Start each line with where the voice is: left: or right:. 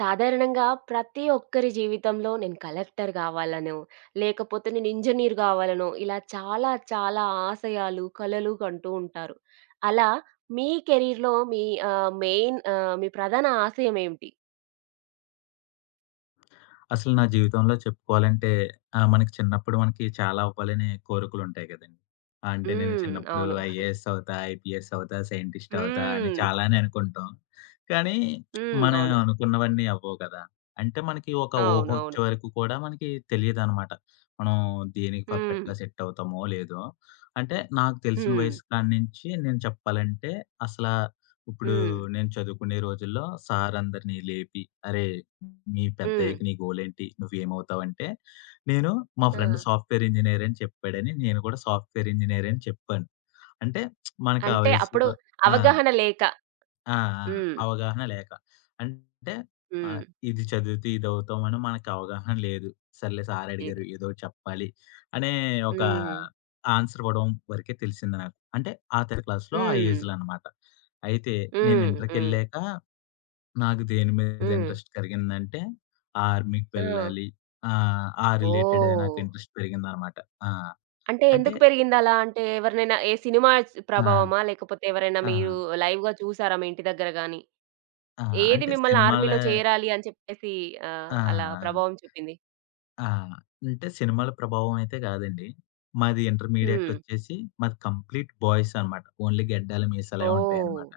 right: సాధారణంగా ప్రతి ఒక్కరి జీవితంలో నేను కలెక్టర్ గావాలనో, లేకపోతే నేను ఇంజినీర్ గావాలనో, ఇలా చాలా చాలా ఆశయాలు, కలలు కంటూ ఉంటారు. అలా మీ కెరీర్‌లో మీ మెయిన్ మీ ప్రధాన ఆశయం ఏమిటి?
left: అసలు నా జీవితంలో చెప్పుకోవాలంటే మనకి చిన్నప్పుడు మనకి చాలా అవ్వాలనే కోరికలుంటాయి గదండీ. అంటే నేను
right: హ్మ్.
left: చిన్నప్పుడు
right: అవును.
left: ఐఏఎస్ అవుతా, ఐపీఎస్ అవుతా, సైంటిస్ట్ అవుతా అని
right: హ్మ్.
left: చాలానే అనుకుంటాం. కానీ
right: హ్మ్.
left: మనం
right: అవును.
left: అనుకున్నవన్నీ అవ్వవు కదా! అంటే మనకి ఒక ఊహ
right: అవునవును.
left: వచ్చే వరకు కూడా మనకి తెలీదనమాట. మనం దేనికి
right: హ్మ్.
left: పర్ఫెక్ట్‌గా సెట్ అవుతామో లేదో. అంటే నాకు తెలిసిన
right: హ్మ్.
left: వయసు కాడ్నించి నేను చెప్పాలంటే అసల ఇప్పుడు
right: హ్మ్.
left: నేను చదువుకునే రోజుల్లో సార్ అందరిని లేపి "అరేయ్!" మీ
right: హ్మ్.
left: పెద్దయ్యకి నీ గోలేంటి? నువ్వేమవుతావంటే, నేను మా
right: ఆ!
left: ఫ్రెండ్ సాఫ్ట్‌వేర్ ఇంజినీర్ అని చెప్పాడని నేను కూడా సాఫ్ట్‌వేర్ ఇంజినీర్ అని చెప్పాను. అంటే మనకు ఆ
right: అంటే అప్పుడు
left: వయసులో ఆ!
right: అవగాహన లేక.
left: ఆ! ఆ!
right: హ్మ్.
left: అవగాహన లేక. అంటే ఆహ్,
right: హ్మ్.
left: ఇది చదివితే ఇదవుతామని మనకు అవగాహన లేదు. సర్లే సార్
right: లేదు.
left: అడిగారు ఏదో ఒకటి చెప్పాలి అనే ఒక
right: హ్మ్.
left: ఆన్సర్ ఇవ్వడం వరకే తెలిసింది నాకు. అంటే ఆ 3 క్లాస్‌లో ఆ
right: హ్మ్.
left: ఏజ్‌లో అనమాట. అయితే నేను
right: హ్మ్. హ్మ్.
left: ఇంటర్‌కెళ్ళాక నాకు దేని మీద
right: హ్మ్.
left: ఇంట్రెస్ట్ కరిగిందంటే, ఆర్మీకి
right: ఆ!
left: వెళ్ళాలి. ఆ రిలేటెడే నాకు
right: ఓహ్!
left: ఇంట్రెస్ట్ పెరిగిందనమాట. ఆ!
right: అంటే
left: అంటే
right: ఎందుకు పెరిగిందలా? అంటే ఎవరినైనా ఏ సినిమా స్
left: ఆ!
right: ప్రభావమా? లేకపోతే ఎవరైనా
left: ఆ!
right: మీరు లైవ్‌గా చూసారా మీ ఇంటి దగ్గర గాని?
left: ఆ!
right: ఏది
left: అంటే
right: మిమ్మల్ని ఆర్మీలో చేరాలి అని చెప్పేసి
left: ఆ!
right: అలా
left: ఆ!
right: ప్రభావం చూపింది?
left: ఆ! అంటే సినిమాల ప్రభావం అయితే కాదండి. మాది ఇంటర్మీడియేట్
right: హ్మ్.
left: వచ్చేసి మాది కంప్లీట్ బాయ్స్ అనమాట. ఓన్లీ గెడ్డాలు, మీసాలే
right: ఓహ్!
left: ఉంటాయనమాట.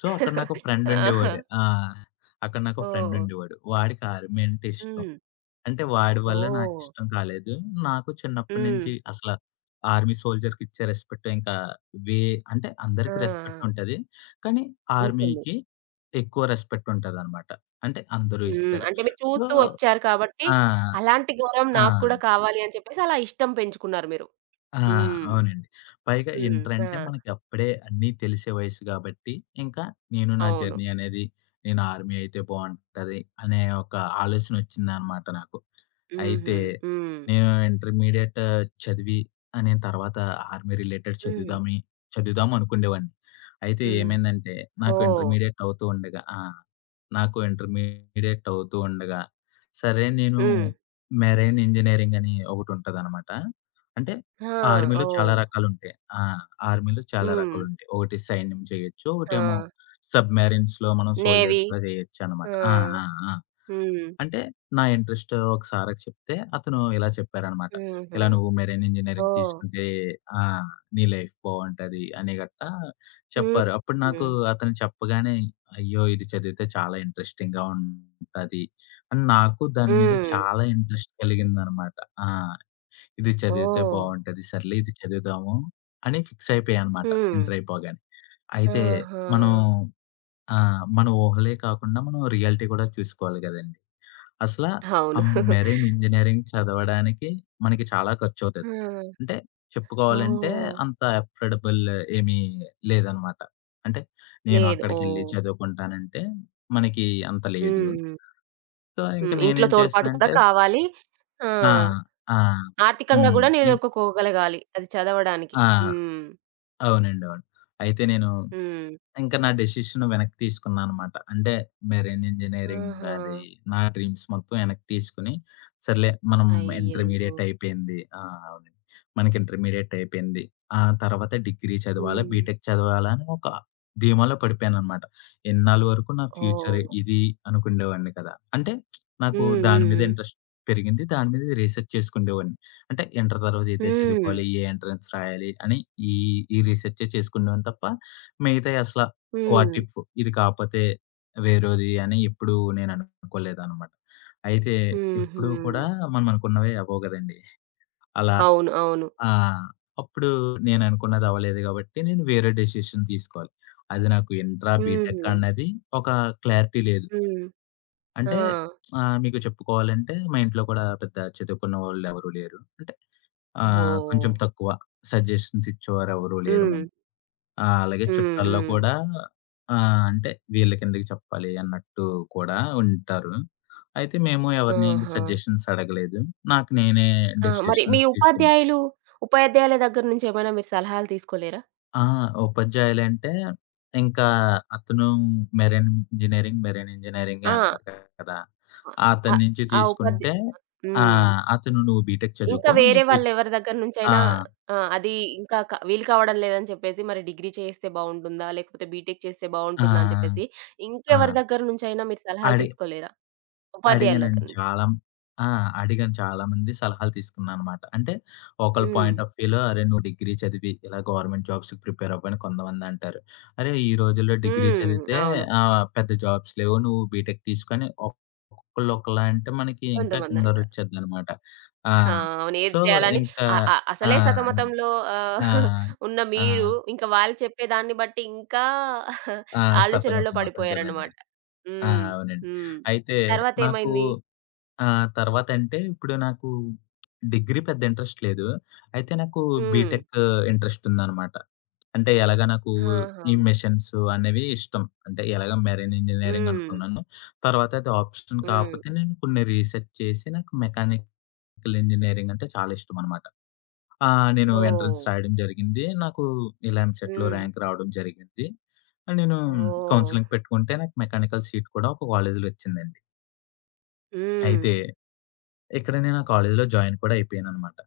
left: సో, అక్కడ నాకు ఫ్రెండ్
right: ఆహా!
left: ఉండేవాడు. అక్కడ నాకు ఫ్రెండ్
right: ఓహ్!
left: ఉండేవాడు. వాడికి ఆర్మీ అంటే ఇష్టం.
right: హ్మ్.
left: అంటే వాడి వల్ల
right: ఓహ్!
left: నాకిష్టం కాలేదు. నాకు చిన్నప్పటి
right: హ్మ్.
left: నుంచి ఆర్మీ సోల్జర్‌కిచ్చే రెస్పెక్ట్ ఇంకా వే అంటే
right: ఆ!
left: అందరికి రెస్పెక్ట్ ఉంటది. కానీ
right: ఉంటుంది.
left: ఆర్మీకి ఎక్కువ రెస్పెక్ట్ ఉంటదనమాట. అంటే అందరూ
right: హ్మ్.
left: ఇస్తారు.
right: అంటే మీరు
left: సో
right: చూస్తూ వచ్చారు కాబట్టి,
left: ఆ!
right: అలాంటి గౌరవం
left: ఆ!
right: నాకు కూడా కావాలి అని చెప్పేసి అలా ఇష్టం పెంచుకున్నారు మీరు.
left: ఆ!
right: హ్మ్.
left: అవునండి. పైగా
right: హ్మ్. ఆ!
left: ఇంటరంటే మనకి అప్పుడే అన్నీ తెలిసే వయసు గాబట్టి, ఇంకా నేను నా
right: అవును.
left: జర్నీ అనేది నేను ఆర్మీ అయితే బావుంటది అనే ఒక ఆలోచనొచ్చిందనమాట నాకు.
right: హుహు.
left: అయితే
right: హ్మ్.
left: నేను ఇంటర్మీడియేట్ చదివి నేను తర్వాత ఆర్మీ రిలేటెడ్
right: హ్మ్.
left: చదువుదామి చదువుదాం అనుకుండేవాడిని. అయితే
right: హ్మ్.
left: ఏమైందంటే నాకు
right: ఓహ్!
left: ఇంటర్మీడియేట్ అవుతూ ఉండగా నాకు ఇంటర్మీడియేట్ అవుతూ ఉండగా, సరే నేను
right: హ్మ్.
left: మెరైన్ ఇంజినీరింగ్ అని ఒకటుంటదనమాట. అంటే
right: ఆ!
left: ఆర్మీలో చాలా
right: ఓహ్!
left: రకాలుంటాయి. ఆ! ఆర్మీలో చాలా
right: హ్మ్.
left: రకాలుంటాయి. ఒకటి సైన్యం చేయొచ్చు.
right: ఆ!
left: ఒకటేమో సబ్‌మెరైన్స్‌లో మనం
right: నేవీ.
left: సోల్జర్స్‌గా చేయొచ్చనమాట.
right: ఆ!
left: ఆ! ఆ! ఆ!
right: హ్మ్.
left: అంటే నా ఇంట్రెస్ట్ ఒక సార్‌కి చెప్తే అతను ఇలా చెప్పారనమాట.
right: హుహు.
left: ఇలా నువ్వు మెరైన్ ఇంజినీరింగ్
right: ఓహ్!
left: తీసుకుంటే ఆ! నీ లైఫ్ బావుంటది అని గట్టా
right: హుహు.
left: చెప్పారు. అప్పుడు నాకు
right: హ్మ్.
left: అతను చెప్పగానే అయ్యో! ఇది చదివితే చాలా ఇంట్రెస్టింగ్‌గా ఉంటది అని నాకు దాని మీద
right: హ్మ్.
left: చాలా ఇంట్రెస్ట్ కలిగిందనమాట. ఆ! ఇది చదివితే
right: ఓహ్!
left: బావుంటది. సర్లే ఇది చదువుదాము అని ఫిక్స్ అయిపోయానమాట
right: హ్మ్.
left: ఇంటర్ అయిపోగానే. అయితే
right: ఆహా!
left: మనం మన ఊహలే కాకుండా మనం రియాలిటీ కూడా చూసుకోవాలి గదండీ! అసలా ఆ
right: అవును.
left: మెరైన్ ఇంజినీరింగ్ చదవడానికి మనకి చాలా ఖర్చవుతది.
right: ఆ!
left: అంటే చెప్పుకోవాలంటే
right: ఓహ్!
left: అంత అఫోర్డబుల్ ఏమీ లేదనమాట. అంటే నేను
right: లేదు.
left: అక్కడికెళ్ళి
right: ఓహ్!
left: చదువుకుంటానంటే మనకి అంత లేదు.
right: హ్మ్.
left: సో, ఇంక
right: హ్మ్. ఇంట్లో
left: నేనేం
right: తోడ్పాటు కూడా
left: చేశానంటే
right: కావాలి. ఆ!
left: ఆ! ఆ!
right: ఆర్థికంగా
left: హ్మ్.
right: గూడా
left: ఇం
right: నిలదొక్కుకోగలగాలి. అది చదవడానికి.
left: ఆ!
right: హ్మ్.
left: అవునండి. అవును. అయితే నేను
right: హ్మ్.
left: ఇంక నా డెసిషన్ వెనక్కి తీసుకున్నాననమాట. అంటే మెరైన్ ఇంజినీరింగ్
right: ఆహా!
left: అది నా డ్రీమ్స్ మొత్తం వెనక్కి తీసుకొని, సర్లే మనం
right: అయ్యయ్యో!
left: ఇంటర్మీడియేట్ అయిపోయింది. అవునండి. మనకి ఇంటర్మీడియేట్ అయిపోయింది. ఆ తర్వాత డిగ్రీ చదవాలా,
right: హ్మ్.
left: బీటెక్ చదవాలా అని ఒక ధీమాలో పడిపోయాననమాట. ఇన్నాళ్ళ వరకు నా ఫ్యూచర్
right: ఓహ్!
left: ఇది అనుకుండేవాడిని కదా! అంటే నాకు
right: హ్మ్.
left: దాని మీద
right: హ్మ్.
left: ఇంట్రెస్ట్ పెరిగింది. దాని మీద రీసెర్చ్ చేసుకుండేవాడిని. అంటే ఇంటర్ తర్వాత ఇదే
right: హ్మ్.
left: చదువుకోవాలి, ఏ ఎంట్రన్స్ రాయాలి అని ఈ, ఈ రీసెర్చే చేసుకునేవాడిని తప్ప, మిగతాయి
right: హ్మ్.
left: వాట్
right: హ్మ్.
left: ఇఫ్ ఇది కాపోతే వేరేది అని ఎప్పుడూ నేననుకోలేదనమాట. అయితే
right: హుహు.
left: ఎప్పుడూ కూడా మనమనుకున్నవే అవ్వవు గదండీ! అలా
right: అవును. అవును.
left: ఆ! అప్పుడు నేననుకున్నది అవ్వలేదు గాబట్టి నేను వేరే డెసిషన్ తీసుకోవాలి. అది నాకు ఇంట్రా, బీటెక్
right: హుహు.
left: అన్నది ఒక క్లారిటీ లేదు.
right: హ్మ్. ఆ!
left: అంటే మీకు చెప్పుకోవాలంటే మా ఇంట్లో కూడా పెద్ద చదువుకున్న వాళ్ళెవరూ లేరు. అంటే
right: ఓహ్!
left: కొంచెం తక్కువ సజెషన్స్ ఇచ్చేవారెవరూ లేరు.
right: హ్మ్.
left: ఆ! అలాగే
right: హ్మ్.
left: చుట్టాల్లో
right: హ్మ్.
left: కూడా అంటే వీళ్ళ కిందకి చెప్పాలి అన్నట్టు కూడా ఉంటారు. అయితే మేము ఎవరిని
right: ఆహా!
left: సజెషన్స్ అడగలేదు. నాకు నేనే
right: ఆ! మరి మీ
left: డెసిషన్స్ తీసుకున్నా.
right: ఉపాధ్యాయులు ఉపాధ్యాయుల దగ్గర నుంచి ఏమైనా మీరు సలహాలు తీసుకోలేరా?
left: ఆ! ఉపాధ్యాయులంటే ఇంకా అతను మెరైన్ ఇంజినీరింగ్, మెరైన్ ఇంజినీరింగే
right: ఆ!
left: అన్నారు కదా!
right: అ అ
left: అతని నుంచి
right: ఆ ఉపాధ్యా
left: తీసుకుంటే ఆ!
right: హ్మ్.
left: అతను "నువ్వు బీటెక్
right: ఇంకా
left: చదువుకో. నీ
right: వేరే
left: ఫ్యూ"
right: వాళ్ళెవరి దగ్గర
left: ఆ!
right: నుంచైనా అది ఇంకా క వీలు కావడం లేదని చెప్పేసి మరి డిగ్రీ చేస్తే బావుంటుందా? లేకపోతే బీటెక్ చేస్తే
left: ఆ!
right: బావుంటుందా? అని చెప్పేసి
left: ఆ!
right: ఇంకెవరి దగ్గర నుంచైనా మీరు సలహాలు
left: అడి
right: తీసుకోలేరా? ఉపాధ్యాయుల దగ్గర
left: అడిగానండి.
right: నుంచి.
left: చాలా ఆ! అడిగాను. చాలామంది సలహాలు తీసుకున్నాననమాట. అంటే ఒకళ్ళ
right: హ్మ్.
left: పాయింట్ ఆఫ్ వ్యూలో "అరే! నువ్వు డిగ్రీ చదివి ఇలా గవర్నమెంట్ జాబ్స్‌కి ప్రిపేర్ అవ్వు" అని కొంతమంది అంటారు. "అరే! ఈ రోజుల్లో డిగ్రీ
right: హ్మ్.
left: చదివితే
right: అవును.
left: పెద్ద జాబ్స్ లేవు. నువ్వు బీటెక్ తీసుకొని" ఒక్కొక్కళ్ళు ఒకలా అంటే మనకి ఇంకా
right: కొంతమందంటారు.
left: కింగరోచ్చేద్దనమాట. ఆ!
right: ఆ! అవును. ఏది
left: సో,
right: చేయాలని
left: ఇంకా
right: అ అ
left: ఆ!
right: అసలే సతమతంలో
left: ఆ!
right: ఉన్న
left: ఆ!
right: మీరు ఇంకా వాళ్ళు చెప్పేదాన్ని బట్టి ఇంకా
left: ఆ!
right: ఆలోచనల్లో
left: సతమతం అవుతాం కదండీ!
right: పడిపోయారన్నమాట.
left: ఆ!
right: హ్మ్.
left: అవునండి.
right: హ్మ్.
left: అయితే నాకు
right: తర్వాతేమైంది?
left: ఆ! తర్వాతంటే ఇప్పుడు నాకు డిగ్రీ పెద్ద ఇంట్రెస్ట్ లేదు. అయితే నాకు
right: హ్మ్.
left: బీటెక్ ఇంట్రెస్ట్ ఉందనమాట. అంటే ఎలాగా నాకు
right: ఆహా!
left: ఈ మిషన్స్ అనేవి ఇష్టం. అంటే ఎలాగ మెరైన్ ఇంజినీరింగ్
right: హ్మ్.
left: అనుకున్నాను. తర్వాత అది ఆప్షన్ కాపోతే
right: హ్మ్.
left: నేను కొన్ని రీసెర్చ్ చేసి నాకు మెకానికల్ ఇంజినీరింగ్ అంటే చాలా ఇష్టమనమాట. ఆ! నేను
right: ఓహ్!
left: ఎంట్రన్స్ రాయడం జరిగింది. నాకు ఇలా ఎంసెట్‌లో
right: హ్మ్.
left: ర్యాంక్ రావడం జరిగింది. నేను
right: ఓహ్!
left: కౌన్సెలింగ్ పెట్టుకుంటే నాకు మెకానికల్ సీట్ కూడా ఒక కాలేజీలో వచ్చిందండి.
right: హ్మ్.
left: అయితే ఇక్కడ నేను ఆ కాలేజీలో జాయిన్ కూడా అయిపోయాననమాట.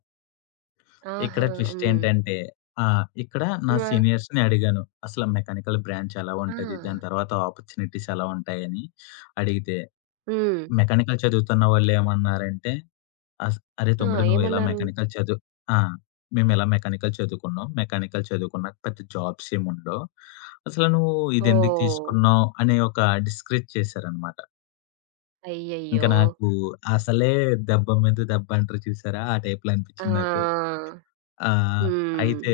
left: ఇక్కడ
right: ఆహా!
left: ట్విస్ట్
right: హ్మ్.
left: ఏంటంటే ఇక్కడ నా
right: ఆ!
left: సీనియర్స్‌ని అడిగాను. అసలు మెకానికల్ బ్రాంచ్ ఎలా
right: ఆ!
left: ఉంటది? దాని తర్వాత ఆపర్చునిటీస్ ఎలా ఉంటాయని అడిగితే,
right: హ్మ్.
left: మెకానికల్ చదువుతున్న వాళ్ళేమన్నారంటే, "అరే!
right: ఆ!
left: తమ్ముడు నువ్వు ఇలా
right: ఏమన్నారు?
left: మెకానికల్ చదువు ఆ! మేము ఇలా మెకానికల్ చదువుకున్నాం. మెకానికల్ చదువుకున్నాక పెద్ద జాబ్స్ ఏమి ఉండవు. అసలు నువ్వు ఇదెందుకు
right: ఓహ్!
left: తీసుకున్నావు?" అనే ఒక డిస్కరేజ్ చేశారనమాట. ఇంకా
right: అయ్యయ్యో!
left: నాకు అసలే దెబ్బ మీద దెబ్బ అంటారు చూసారా? ఆ టైప్‌లో అనిపించింది నాకు.
right: ఆ!
left: ఆ!
right: హ్మ్.
left: అయితే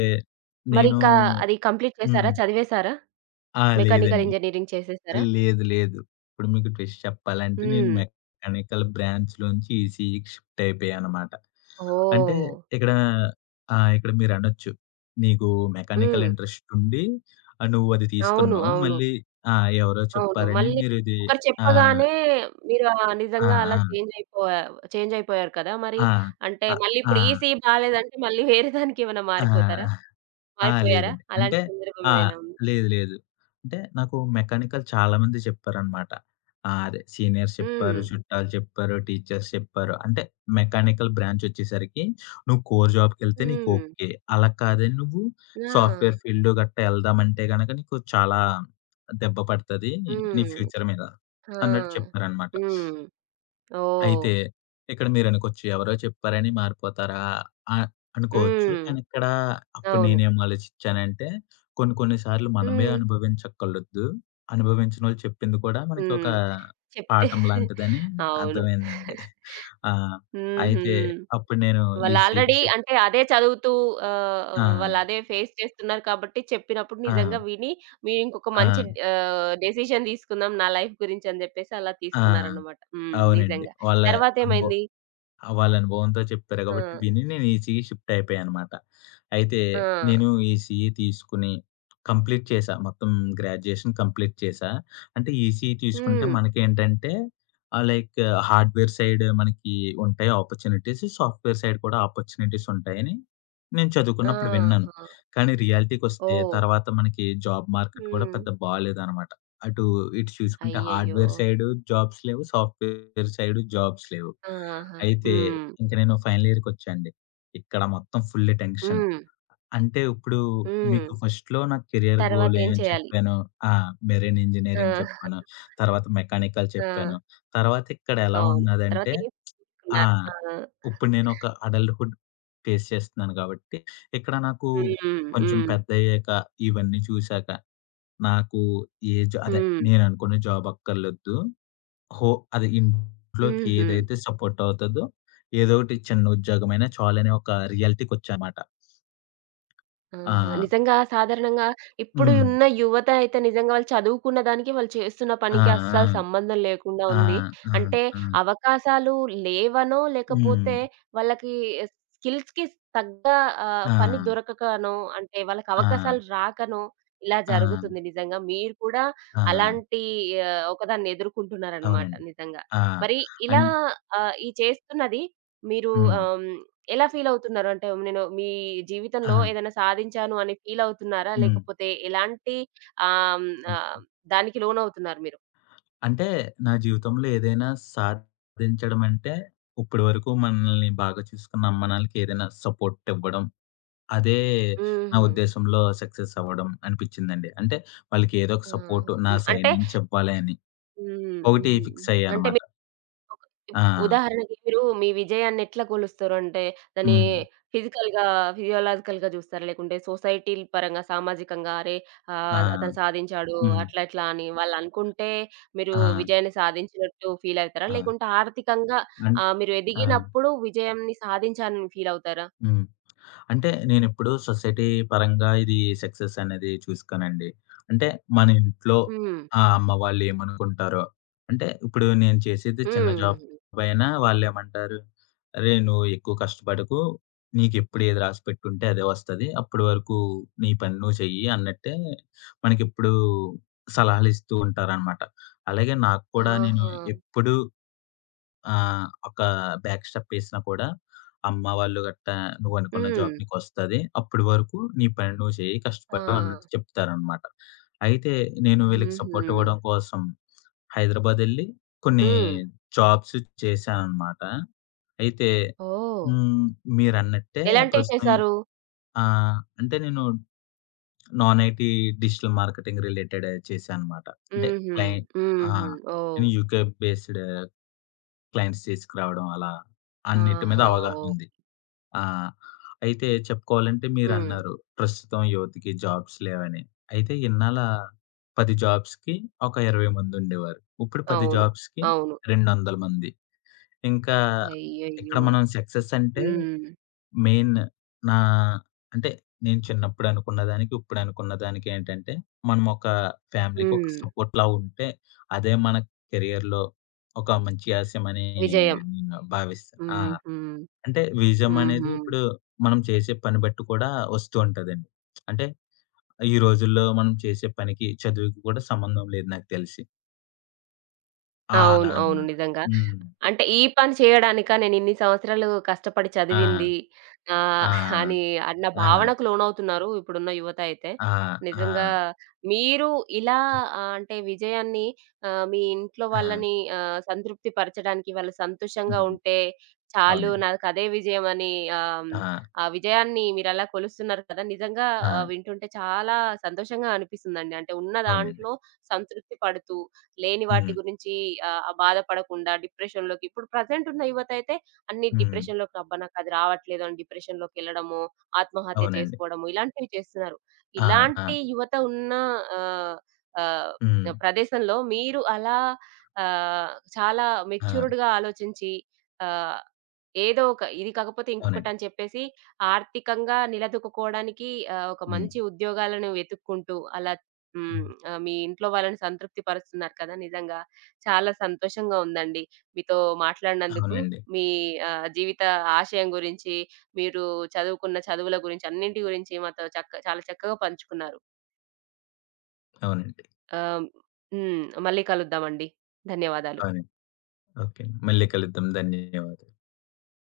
left: నేను
right: మరింకా అది కంప్లీట్ చేసారా?
left: హ్మ్.
right: చదివేసారా?
left: ఆ!
right: మెకానికల్
left: లేదండి.
right: ఇంజినీరింగ్ చేసేసారా?
left: లేదు. లేదు. ఇప్పుడు మీకు ట్విస్ట్ చెప్పాలంటే నేను
right: హ్మ్.
left: మెకానికల్ బ్రాంచ్‌లోంచి ఈసీఈకి షిఫ్ట్ అయిపోయానన్నమాట. అంటే
right: ఓహ్!
left: ఇక్కడ ఆ! ఇక్కడ మీరనొచ్చు. నీకు మెకానికల్
right: హ్మ్.
left: ఇంట్రెస్ట్ ఉండి నువ్వు అది
right: అవును.
left: తీసుకున్నావు.
right: అవును.
left: మళ్ళీ ఆ! ఎవరో
right: అవును.
left: చెప్పారని
right: మళ్ళీ
left: మీరు ఇది
right: ఒకరు
left: ఆ!
right: చెప్పగానే మీరు
left: ఆ!
right: నిజంగా అలా
left: ఆ!
right: చేంజ్ అయిపోయా చేంజ్ అయిపోయారు కదా! మరి
left: ఆ!
right: అంటే మళ్ళీ
left: ఆ!
right: ఇప్పుడు ఈ సీ బాలేదంటే మళ్ళీ వేరే దానికేమైనా
left: ఆ!
right: మారిపోతారా?
left: ఆ! ఆ!
right: మారిపోయారా?
left: లేదండి. అంటే
right: అలాంటి సందర్భం
left: ఆ!
right: ఏమైనా ఉందా?
left: లేదు. లేదు. అంటే నాకు మెకానికల్ చాలా మంది చెప్పారనమాట. అదే సీనియర్స్ చెప్పారు,
right: హ్మ్.
left: చుట్టాలు చెప్పారు, టీచర్స్ చెప్పారు. అంటే మెకానికల్ బ్రాంచ్ వచ్చేసరికి నువ్వు కోర్ జాబ్‌కెళ్తే నీకు
right: హ్మ్.
left: ఓకే. అలా కాదని నువ్వు
right: ఆ!
left: సాఫ్ట్‌వేర్ ఫీల్డ్ గట్టా ఎళ్దామంటే గనక నీకు చాలా దెబ్బ పడతది నీ
right: హ్మ్.
left: ఫ్యూచర్ మీద
right: ఆ!
left: అన్నట్టు చెప్పారనమాట.
right: హ్మ్. ఓహ్!
left: అయితే, ఇక్కడ మీరనుకోవచ్చు ఎవరో చెప్పారని మారిపోతారా ఆహ్, అనుకోవచ్చు.
right: హ్మ్.
left: కానీ ఇక్కడ అప్పుడు
right: అవును.
left: నేనేం ఆలోచించానంటే, కొన్ని కొన్ని సార్లు మనమే
right: హ్మ్.
left: అనుభవించక్కర్లొద్దు. అనుభవించినోళ్ళు చెప్పింది కూడా మనకి ఒక
right: హ్మ్. చెప్తే
left: పాఠం లాంటిదని
right: అవును.
left: అర్థమైందండి. ఆ!
right: హుహు.
left: అయితే అప్పుడు నేను ఈ
right: వాళ్ళు ఆల్రెడీ
left: సీక్రెట్
right: అంటే అదే చదువుతూ
left: ఆ!
right: వాళ్ళు అదే ఫేస్ చేస్తున్నారు కాబట్టి చెప్పినప్పుడు
left: ఆ!
right: నిజంగా విని మీరు ఇంకొక
left: ఆ!
right: మంచి డెసిషన్ తీసుకుందాం నా లైఫ్ గురించి అని చెప్పేసి అలా
left: ఆ!
right: తీసుకున్నారన్నమాట. హ్మ్.
left: అవునండి.
right: నిజంగా.
left: వాళ్ళ అనుభ
right: తర్వాతేమైంది?
left: ఆ! వాళ్ళ అనుభవంతో చెప్తారు
right: ఆ!
left: గాబట్టి విని నేను ఈసీఈ షిఫ్ట్ అయిపోయానన్నమాట. అయితే
right: ఆ!
left: నేను ఈసీఈ తీసుకొని కంప్లీట్ చేశా. మొత్తం గ్రాడ్యుయేషన్ కంప్లీట్ చేశా. అంటే ఈసీఈ తీసుకుంటే
right: హ్మ్.
left: మనకేంటంటే లైక్ హార్డ్‌వేర్ సైడ్ మనకి ఉంటాయి ఆపర్చునిటీస్. సాఫ్ట్‌వేర్ సైడ్ కూడా ఆపర్చునిటీస్ ఉంటాయని నేను చదువుకున్నప్పుడు విన్నాను.
right: ఆహా!
left: కానీ రియాలిటీకొస్తే
right: ఓహ్!
left: తర్వాత మనకి జాబ్ మార్కెట్ కూడా
right: హ్మ్.
left: పెద్ద బాలేదన్నమాట. అటు ఇటు చూసుకుంటే
right: అయ్యయ్యో!
left: హార్డ్‌వేర్ సైడు జాబ్స్ లేవు. సాఫ్ట్‌వేర్ సైడు జాబ్స్ లేవు.
right: ఆహా!
left: అయితే
right: హ్మ్.
left: ఇంక నేను ఫైనల్ ఇయర్‌కొచ్చా అండి. ఇక్కడ మొత్తం ఫుల్ టెన్షన్.
right: హ్మ్.
left: అంటే ఇప్పుడు
right: హ్మ్.
left: మీకు ఫస్ట్‌లో నా కెరియర్ గోల్
right: తర్వాతేం
left: ఏమని
right: చేయాలి?
left: చెప్పాను. ఆ! మెరైన్ ఇంజినీరింగ్
right: ఆ!
left: చెప్పాను. తర్వాత మెకానికల్
right: ఆ!
left: చెప్పాను. తర్వాత ఇక్కడ ఎలా
right: అవును. తర్వాత
left: ఉన్నదంటే
right: ఏం
left: ఆ!
right: చేసుకున్నారు? ఆ!
left: ఇప్పుడు నేను ఒక అడల్ట్‌హుడ్ ఫేస్ చేస్తున్నాను కాబట్టి, ఇక్కడ నాకు
right: హ్మ్.
left: కొంచెం
right: హ్మ్.
left: పెద్దయ్యాక ఇవన్నీ చూసాక నాకు ఏ జా అదే
right: హ్మ్.
left: నేననుకునే జాబ్ అక్కర్లొద్దు. హో అదే ఇంట్లోకి
right: హుహు.
left: ఏదైతే సపోర్ట్ అవుతదో, ఏదోకటి చిన్న ఉద్యోగమైనా చాలనే ఒక రియాలిటీకొచ్చానమాట. ఆ!
right: ఆహా! నిజంగా సాధారణంగా ఇప్పుడు
left: హ్మ్.
right: ఉన్న యువత అయితే నిజంగా వాళ్ళు చదువుకున్న దానికి, వాళ్ళు చేస్తున్న
left: ఆ!
right: పనికి
left: ఆ!
right: అస్సలు సంబంధం లేకుండా
left: ఆ!
right: ఉంది.
left: ఆ!
right: అంటే
left: ఆ!
right: అవకాశాలు లేవనో,
left: హ్మ్.
right: లేకపోతే వాళ్ళకి స్కిల్స్‌కి తగ్గ
left: ఆ!
right: పని దొరకకనో, అంటే వాళ్ళకి
left: ఆ!
right: అవకాశాలు రాకనో ఇలా
left: ఆ!
right: జరుగుతుంది నిజంగా. మీరు కూడా
left: ఆ!
right: అలాంటి ఒకదాన్ని ఎదుర్కొంటున్నారనమాట
left: అవునండి.
right: నిజంగా.
left: ఆ!
right: మరి ఇలా
left: అన్
right: ఈ చేస్తున్నది మీరు
left: హ్మ్.
right: ఆహ్, హ్మ్ ఎలా ఫీలవుతున్నారు? అంటే నేను మీ జీవితంలో
left: ఆ!
right: ఏదైనా సాధించాను అని ఫీలవుతున్నారా?
left: హ్మ్.
right: లేకపోతే ఎలాంటి ఆహ్, హ్మ్,
left: హ్మ్.
right: ఆహ్, దానికి లోనవుతున్నారు మీరు?
left: అంటే నా జీవితంలో ఏదైనా సాధించడమంటే, ఇప్పటి వరకు మనల్ని బాగా చూసుకున్న అమ్మ, నాన్నలకి ఏదైనా సపోర్టివ్వడం అదే నా
right: హుహు.
left: ఉద్దేశంలో సక్సెస్ అవ్వడం అనిపిచ్చిందండి. అంటే వాళ్ళకి ఏదో ఒక సపోర్ట్
right: ఆహా!
left: నా
right: హ్మ్.
left: సైడ్
right: అంటే
left: నుంచి ఇవ్వాలి అని.
right: హ్మ్.
left: ఒకటి
right: హ్మ్.
left: ఫిక్స్
right: అంటే
left: అయ్యానమాట.
right: ఒక
left: ఆ!
right: ఉదాహరణకి మీరు మీ విజయాన్ని ఎట్లా కొలుస్తారు? అంటే దాన్ని
left: హ్మ్.
right: ఫిజికల్‌గా, ఫిజియోలాజికల్‌గా చూస్తారా? లేకుంటే సొసైటీ పరంగా, సామాజికంగా అరే!
left: ఆ!
right: అతను సాధించాడు
left: హ్మ్.
right: అట్లా, ఇట్లా అని వాళ్ళనుకుంటే మీరు
left: ఆ!
right: విజయాన్ని సాధించినట్టు ఫీల్ అవుతారా?
left: ఆ!
right: లేకుంటే ఆర్థికంగా
left: అన్
right: మీరు
left: ఆ!
right: ఎదిగినప్పుడు విజయాన్ని సాధించానని ఫీల్ అవుతారా?
left: హ్మ్. అంటే నేనెప్పుడు సొసైటీ పరంగా ఇది సక్సెస్ అనేది చూసుకోనండి. అంటే మన ఇంట్లో
right: హ్మ్.
left: అమ్మ వాళ్ళు ఏమనుకుంటారో, అంటే ఇప్పుడు నేను చేసేది చిన్న జాబ్
right: హ్మ్.
left: అయినా వాళ్ళేమంటారు, "అరేయ్! నువ్వు ఎక్కువ కష్టపడకు. నీకెప్పుడు ఏది రాసి పెట్టుంటే అదే వస్తది. అప్పటి వరకు నీ పని నువ్వు చెయ్యి" అన్నట్టే మనకెప్పుడు సలహాలిస్తూ ఉంటారనమాట. అలాగే నాకు కూడా నేను
right: ఆహా!
left: ఎప్పుడూ ఆ! ఒక బ్యాక్ స్టెప్ ఏసినా కూడా, అమ్మ వాళ్ళు గట్టా "నువ్వనుకున్న
right: హ్మ్.
left: జాబ్ నీకొస్తది. అప్పటి వరకు నీ పని నువ్వు చెయ్యి.
right: ఆ!
left: కష్టపడు" అన్నట్టు చెప్తారనమాట. అయితే నేను వీళ్ళకి
right: హుహు.
left: సపోర్ట్ ఇవ్వడం కోసం హైదరాబాదెళ్లి కొన్ని
right: హ్మ్.
left: జాబ్స్ చేశాననమాట. అయితే
right: ఓహ్!
left: హ్మ్. మీరన్నట్టే
right: ఎలాంటివి
left: ప్రస్తుతం
right: చేశారు?
left: ఆ! అంటే నేను non IT digital marketing related చేశాననమాట. అంటే
right: హుహు.
left: క్లై ఆ!
right: హుహు. ఓహ్!
left: నేను యూకే బేస్డ్ క్లయింట్స్ తీసుకురావడం అలా అన్నిటి మీద
right: ఆహా! ఓహ్!
left: అవగాహనుంది. ఆ! అయితే చెప్పుకోవాలంటే
right: హ్మ్.
left: మీరన్నారు ప్రస్తుతం యువతకి జాబ్స్ లేవని. అయితే 10 జాబ్స్‌కి ఒక 20 మందుండేవారు. ఇప్పుడు 10
right: అవును.
left: జాబ్స్‌కి
right: అవును.
left: 200 మంది. ఇంకా ఇక్కడ
right: అయ్యయ్యో!
left: మనం సక్సెస్ అంటే
right: హ్మ్.
left: మెయిన్ నా అంటే నేను చిన్నప్పుడు అనుకున్న దానికి, ఇప్పుడు అనుకున్న దానికి ఏంటంటే, మనం ఒక ఫ్యామిలీకి ఒక
right: హ్మ్.
left: సపోర్ట్‌లా ఉంటే, అదే మన కెరియర్‌లో ఒక మంచి ఆశయమని
right: విజయం.
left: నేను భావిస్తాను.
right: హుహు.
left: అంటే విజయం అనేది
right: హుహు.
left: ఇప్పుడు మనం చేసే పని బట్టి కూడా వస్తూ ఉంటదండి. అంటే ఈ రోజుల్లో మనం చేసే పనికి, చదువుకి కూడా సంబంధం లేదు నాకు తెలిసి. అలా
right: అవును. అవును.
left: అనమాట.
right: నిజంగా.
left: హ్మ్.
right: అంటే ఈ పని చేయడానికా నేనిన్ని సంవత్సరాలు కష్టపడి
left: ఆ!
right: చదివింది
left: ఆ!
right: ఆహ్, అని అన్న
left: ఆ!
right: భావనకు లోనవుతున్నారు ఇప్పుడున్న యువత అయితే.
left: ఆ! ఆ! ఆ!
right: నిజంగా మీరు ఇలా అంటే విజయాన్ని మీ ఇంట్లో
left: ఆ!
right: వాళ్ళని సంతృప్తి పరచడానికి వాళ్ళు సంతోషంగా
left: హ్మ్.
right: ఉంటే చాలు
left: అవునండి.
right: నాకదే విజయం అని ఆహ్,
left: ఆ!
right: ఆ విజయాన్ని మీరలా కొలుస్తున్నారు కదా! నిజంగా
left: ఆ!
right: వింటుంటే చాలా సంతోషంగా అనిపిస్తుందండి. అంటే ఉన్న
left: అవునండి.
right: దాంట్లో సంతృప్తి పడుతూ లేని వాటి
left: హ్మ్.
right: గురించి ఆహ్, ఆహ్, బాధపడకుండా డిప్రెషన్‌లోకి ఇప్పుడు ప్రెజెంట్ ఉన్న యువత అయితే అన్ని
left: హ్మ్.
right: డిప్రెషన్‌లోకి అబ్బా! నాకది రావట్లేదు అని డిప్రెషన్‌లోకెళ్ళడము, ఆత్మహత్య
left: అవునండి.
right: చేసుకోవడము ఇలాంటివి చేస్తున్నారు.
left: ఆ! ఆ!
right: ఇలాంటి యువత ఉన్న ఆహ్, ఆహ్,
left: హ్మ్.
right: ప్రదేశంలో మీరు అలా చాలా
left: ఆ!
right: మెచ్యూర్డ్‌గా ఆలోచించి ఆహ్, ఏదో ఒక ఇది కాకపోతే
left: అవునండి.
right: ఇంకొకటని చెప్పేసి, ఆర్థికంగా నిలదొక్కుకోవడానికి ఒక
left: హ్మ్.
right: మంచి ఉద్యోగాలను వెతుక్కుంటూ అలా హ్మ్.
left: హ్మ్.
right: మీ ఇంట్లో వాళ్ళని సంతృప్తి పరుస్తున్నారు కదా! నిజంగా చాలా సంతోషంగా ఉందండి. మీతో మాట్లాడినందుకు,
left: అవునండి.
right: మీ జీవిత ఆశయం గురించి, మీరు చదువుకున్న చదువుల గురించి, అన్నింటి గురించి మాతో చాలా చక్కగా పంచుకున్నారు.
left: అవునండి.
right: ఆహ్, హ్మ్. మళ్ళీ కలుద్దామండి. ధన్యవాదాలు.
left: అవునండి. ఓకే అండి. మళ్ళీ కలుద్దాం. ధన్యవాదాలు.